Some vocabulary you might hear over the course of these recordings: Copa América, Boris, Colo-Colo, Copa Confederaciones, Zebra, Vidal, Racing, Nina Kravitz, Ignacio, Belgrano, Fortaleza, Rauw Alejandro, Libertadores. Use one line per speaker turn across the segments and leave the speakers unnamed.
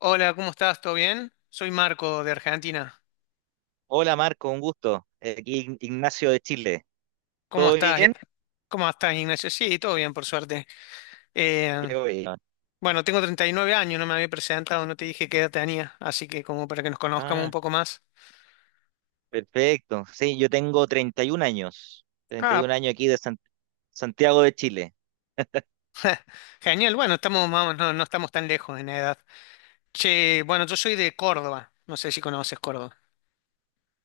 Hola, ¿cómo estás? ¿Todo bien? Soy Marco de Argentina.
Hola Marco, un gusto. Aquí Ignacio de Chile.
¿Cómo
¿Todo
estás?
bien?
¿Cómo estás, Ignacio? Sí, todo bien, por suerte. Eh,
Qué bueno.
bueno, tengo 39 años, no me había presentado, no te dije qué edad tenía, así que como para que nos conozcamos un
Ah,
poco más.
perfecto. Sí, yo tengo 31 años.
Ah,
31 años aquí de Santiago de Chile.
genial, bueno, estamos, vamos, no, no estamos tan lejos en edad. Che, bueno, yo soy de Córdoba, no sé si conoces Córdoba.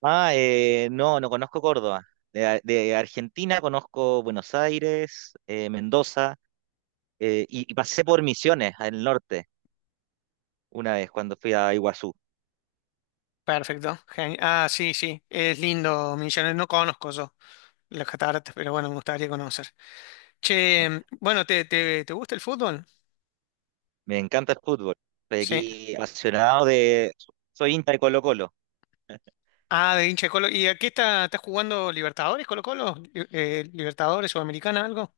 Ah, no, no conozco Córdoba. De Argentina conozco Buenos Aires, Mendoza, y pasé por Misiones al norte una vez cuando fui a Iguazú.
Perfecto, ah, sí, sí, es lindo, Misiones, no conozco yo las cataratas, pero bueno, me gustaría conocer. Che, bueno, ¿te gusta el fútbol?
Me encanta el fútbol. Soy
Sí.
aquí apasionado de... Soy hincha de Colo-Colo.
Ah, de hincha de Colo. ¿Y aquí está jugando Libertadores, Colo Colo? Libertadores, Sudamericana, algo.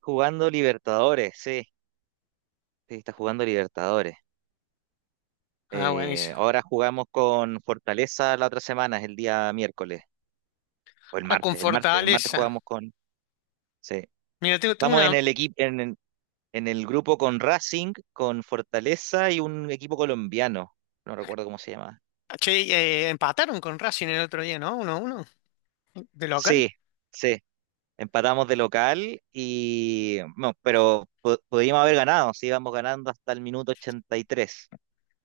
Jugando Libertadores, sí. Sí, está jugando Libertadores.
Ah, buenísimo.
Ahora jugamos con Fortaleza la otra semana, es el día miércoles, o el
Ah, con
martes, el martes, el martes
Fortaleza.
jugamos con... Sí.
Mira, tengo
Estamos en
una.
el equipo, en el grupo con Racing, con Fortaleza y un equipo colombiano, no recuerdo cómo se llama.
Che, empataron con Racing el otro día, no, 1-1, de local.
Sí, sí, empatamos de local y... No, pero podíamos haber ganado, sí, íbamos ganando hasta el minuto 83.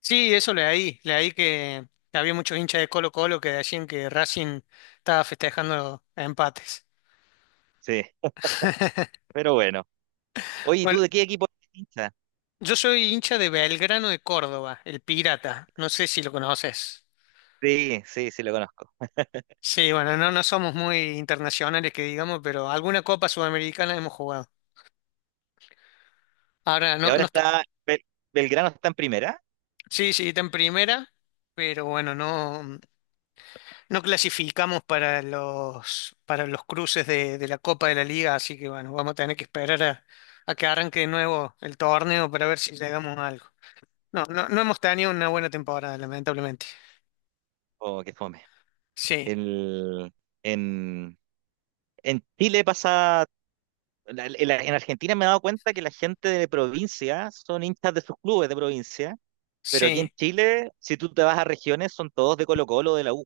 Sí, eso leí. Leí que había muchos hinchas de Colo Colo que decían que Racing estaba festejando empates.
Sí, pero bueno. Oye, ¿y tú
Bueno,
de qué equipo eres hincha?
yo soy hincha de Belgrano de Córdoba, el Pirata. No sé si lo conoces.
Sí, sí, sí, lo conozco.
Sí, bueno, no, no somos muy internacionales que digamos, pero alguna Copa Sudamericana hemos jugado. Ahora,
Y
no,
ahora
no está,
está, Belgrano está en primera.
sí, sí, está en primera, pero bueno, no, no clasificamos para los cruces de la Copa de la Liga, así que bueno, vamos a tener que esperar a que arranque de nuevo el torneo para ver si llegamos a algo. No, no, no hemos tenido una buena temporada, lamentablemente.
Oh, qué fome.
Sí,
El, en, en Chile pasa, en Argentina me he dado cuenta que la gente de provincia son hinchas de sus clubes de provincia, pero aquí en
sí.
Chile, si tú te vas a regiones, son todos de Colo-Colo, de la U.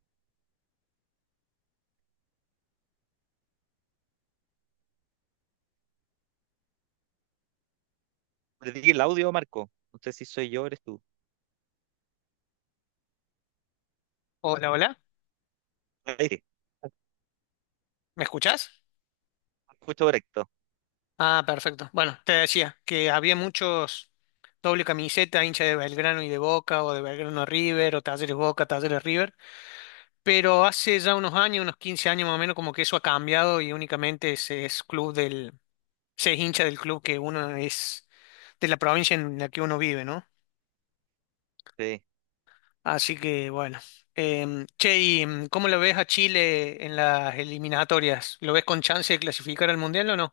¿Perdí el audio, Marco? No sé si soy yo, eres tú.
Hola, hola.
Ahí sí,
¿Me escuchás?
escucho correcto.
Ah, perfecto. Bueno, te decía que había muchos doble camiseta, hincha de Belgrano y de Boca, o de Belgrano a River, o Talleres Boca, Talleres River, pero hace ya unos años, unos 15 años más o menos, como que eso ha cambiado y únicamente se es club del, se es hincha del club que uno es, de la provincia en la que uno vive, ¿no?
Sí.
Así que bueno. Che, ¿y cómo lo ves a Chile en las eliminatorias? ¿Lo ves con chance de clasificar al Mundial o no?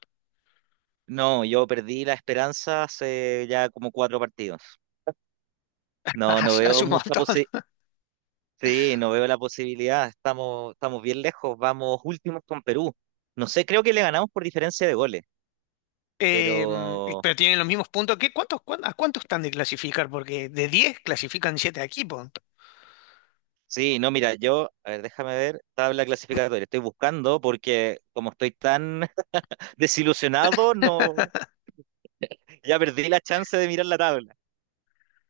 No, yo perdí la esperanza hace ya como cuatro partidos. No, no
Hace
veo
un
mucha,
montón.
sí, no veo la posibilidad. Estamos, estamos bien lejos. Vamos últimos con Perú. No sé, creo que le ganamos por diferencia de goles. Pero
Eh, pero tienen los mismos puntos. ¿A cuántos están de clasificar? Porque de 10 clasifican siete equipos.
sí, no, mira, yo, a ver, déjame ver, tabla clasificatoria. Estoy buscando porque como estoy tan desilusionado, no, ya perdí la chance de mirar la tabla.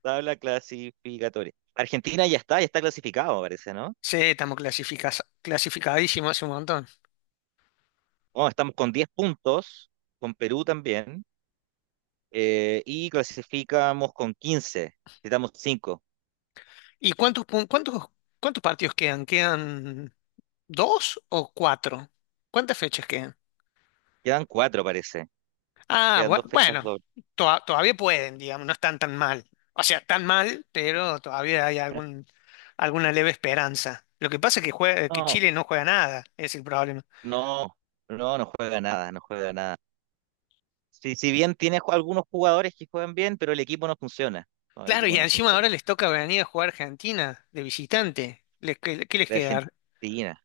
Tabla clasificatoria. Argentina ya está clasificado, parece, ¿no?
Sí, estamos clasificas- clasificadísimos hace un montón.
Oh, estamos con 10 puntos, con Perú también, y clasificamos con 15. Necesitamos 5.
¿Y cuántos partidos quedan? ¿Quedan dos o cuatro? ¿Cuántas fechas quedan?
Quedan 4, parece.
Ah,
Quedan dos fechas
bueno,
dobles.
todavía pueden, digamos, no están tan mal. O sea, tan mal, pero todavía hay alguna leve esperanza. Lo que pasa es que, que
No,
Chile no juega nada, es el problema.
no, no, no juega nada, no juega nada. Si, si bien tiene algunos jugadores que juegan bien, pero el equipo no funciona. No, el
Claro, y
equipo no
encima ahora
funciona.
les toca venir a jugar a Argentina de visitante. ¿Qué les
De
queda?
Argentina.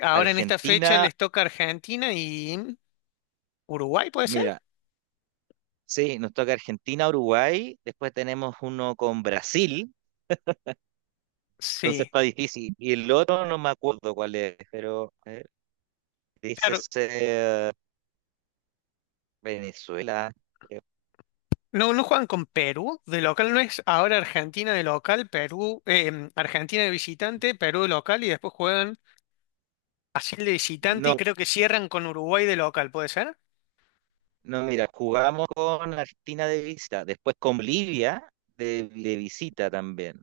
Ahora en esta fecha
Argentina,
les toca Argentina y Uruguay, ¿puede ser?
mira, sí, nos toca Argentina, Uruguay, después tenemos uno con Brasil, entonces
Sí,
está difícil. Y el otro no me acuerdo cuál es, pero a ver, dice
claro.
ser Venezuela, creo.
No, no juegan con Perú de local, no es ahora Argentina de local, Perú, Argentina de visitante, Perú de local y después juegan así de visitante y
No,
creo que cierran con Uruguay de local, ¿puede ser?
no, mira, jugamos con Argentina de visita, después con Bolivia de visita también,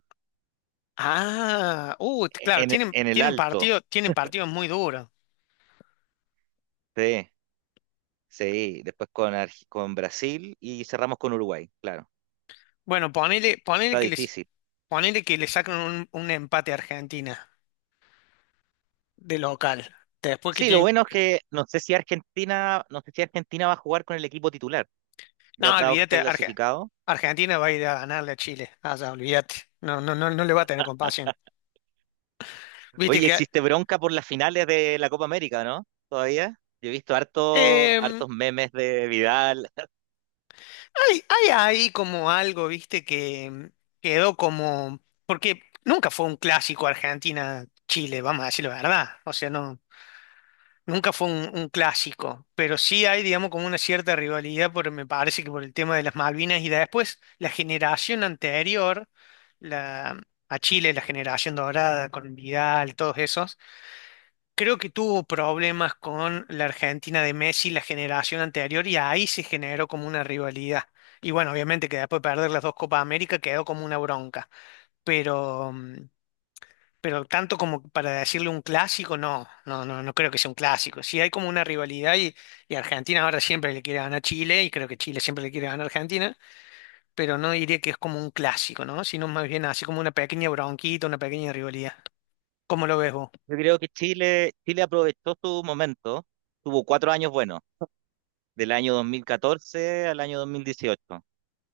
Ah, t- claro, tienen,
En el
tienen
Alto,
partido, tienen partidos muy duros.
sí, sí, después con Brasil y cerramos con Uruguay, claro,
Bueno,
está difícil.
ponele que le sacan un empate a Argentina de local. Después que
Sí, lo
tienen.
bueno es que no sé si Argentina, no sé si Argentina va a jugar con el equipo titular, ya
No,
dado que está
olvídate, Arge-
clasificado.
Argentina va a ir a ganarle a Chile. Ah, ya, olvídate. No, no, no, no le va a tener compasión. Viste
Oye,
que
existe bronca por las finales de la Copa América, ¿no? Todavía. Yo he visto harto,
em,
hartos memes de Vidal.
hay ahí como algo, viste, que quedó como. Porque nunca fue un clásico Argentina-Chile, vamos a decir la verdad. O sea, no. Nunca fue un clásico, pero sí hay, digamos, como una cierta rivalidad, me parece que por el tema de las Malvinas y de después la generación anterior, la, a Chile, la generación dorada con Vidal, todos esos, creo que tuvo problemas con la Argentina de Messi, la generación anterior, y ahí se generó como una rivalidad. Y bueno, obviamente que después de perder las dos Copas América quedó como una bronca, pero pero tanto como para decirle un clásico, no, no, no, no creo que sea un clásico. Sí hay como una rivalidad y Argentina ahora siempre le quiere ganar a Chile y creo que Chile siempre le quiere ganar a Argentina, pero no diría que es como un clásico, ¿no? Sino más bien así como una pequeña bronquita, una pequeña rivalidad. ¿Cómo lo ves vos?
Yo creo que Chile, Chile aprovechó su momento, tuvo cuatro años buenos, del año 2014 al año 2018.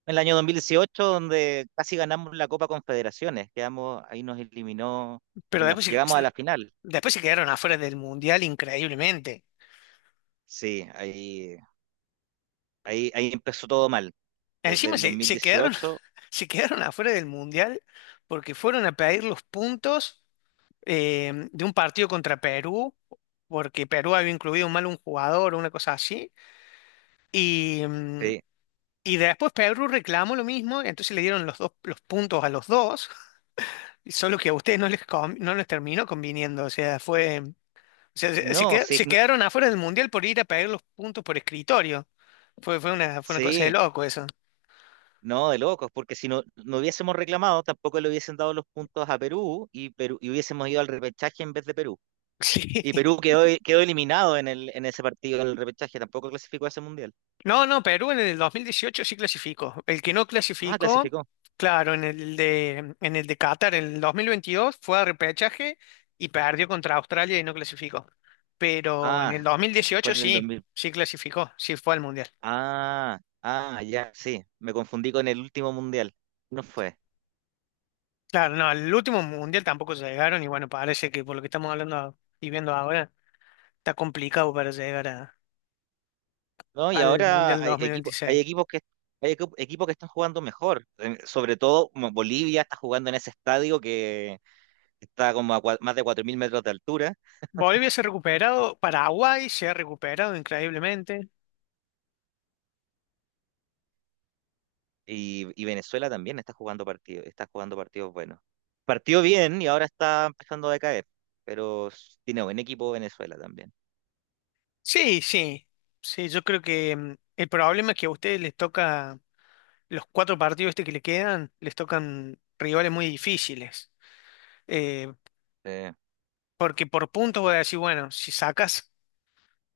El año 2018, donde casi ganamos la Copa Confederaciones, quedamos, ahí nos eliminó,
Pero
llegamos a la final.
después se quedaron afuera del Mundial increíblemente.
Sí, ahí empezó todo mal, desde
Encima
el
se quedaron,
2018.
se quedaron afuera del Mundial porque fueron a pedir los puntos de un partido contra Perú, porque Perú había incluido mal un jugador o una cosa así. Y, mm,
Sí.
y después Perú reclamó lo mismo, entonces le dieron los dos los puntos a los dos, y solo que a ustedes no les terminó conviniendo. O sea, fue. O sea, se, se
No,
qued-
sí,
se
no,
quedaron afuera del Mundial por ir a pedir los puntos por escritorio. Fue una cosa de
sí,
loco eso.
no, de locos, porque si no, no hubiésemos reclamado, tampoco le hubiesen dado los puntos a Perú y hubiésemos ido al repechaje en vez de Perú. Y Perú
Sí.
quedó, quedó eliminado en ese partido, en el repechaje, tampoco clasificó a ese mundial.
No, no, Perú en el 2018 sí clasificó. El que no
Ah,
clasificó,
clasificó.
claro, en en el de Qatar, en el 2022 fue a repechaje y perdió contra Australia y no clasificó. Pero en el
Ah,
dos mil
fue
dieciocho
en el
sí,
2000.
sí clasificó, sí fue al Mundial.
Ah, ah, ya, sí, me confundí con el último mundial. No fue.
Claro, no, el último Mundial tampoco llegaron y bueno, parece que por lo que estamos hablando y viendo ahora, está complicado para llegar
No, y
al
ahora
Mundial dos mil
hay
veintiséis.
equipos que equipos que están jugando mejor. Sobre todo como Bolivia está jugando en ese estadio que está como a más de 4.000 metros de altura.
Bolivia se ha recuperado, Paraguay se ha recuperado increíblemente.
Y Venezuela también está jugando partidos buenos. Partió bien y ahora está empezando a decaer, pero tiene buen equipo Venezuela también.
Sí, sí, sí, yo creo que el problema es que a ustedes les toca, los cuatro partidos este que le quedan, les tocan rivales muy difíciles. Eh,
Eh,
porque por puntos voy a decir, bueno, si sacas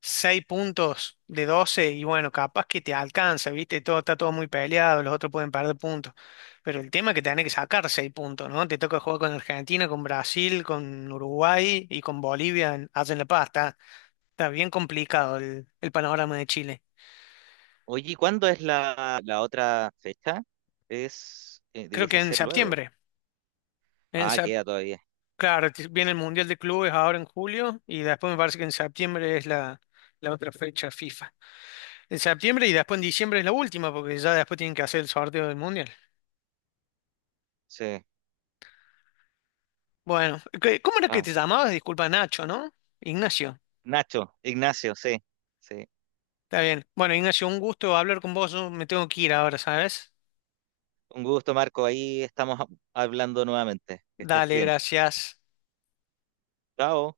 seis puntos de 12 y bueno, capaz que te alcanza, ¿viste? Todo, está todo muy peleado, los otros pueden perder puntos. Pero el tema es que tenés que sacar seis puntos, ¿no? Te toca jugar con Argentina, con Brasil, con Uruguay y con Bolivia, allá en La Paz. Está bien complicado el panorama de Chile.
oye, ¿y cuándo es la, la otra fecha? Es,
Creo que
debiese
en
ser luego.
septiembre. En
Ah,
sep-
queda todavía.
claro, viene el Mundial de Clubes ahora en julio y después me parece que en septiembre es la, la otra fecha FIFA. En septiembre y después en diciembre es la última porque ya después tienen que hacer el sorteo del Mundial.
Sí.
Bueno, ¿cómo era que te
Ah,
llamabas? Disculpa, Nacho, ¿no? Ignacio.
Nacho, Ignacio, sí, sí.
Está bien. Bueno, Ignacio, un gusto hablar con vos. Yo me tengo que ir ahora, ¿sabes?
Un gusto, Marco. Ahí estamos hablando nuevamente. Que estés
Dale,
bien.
gracias.
Chao.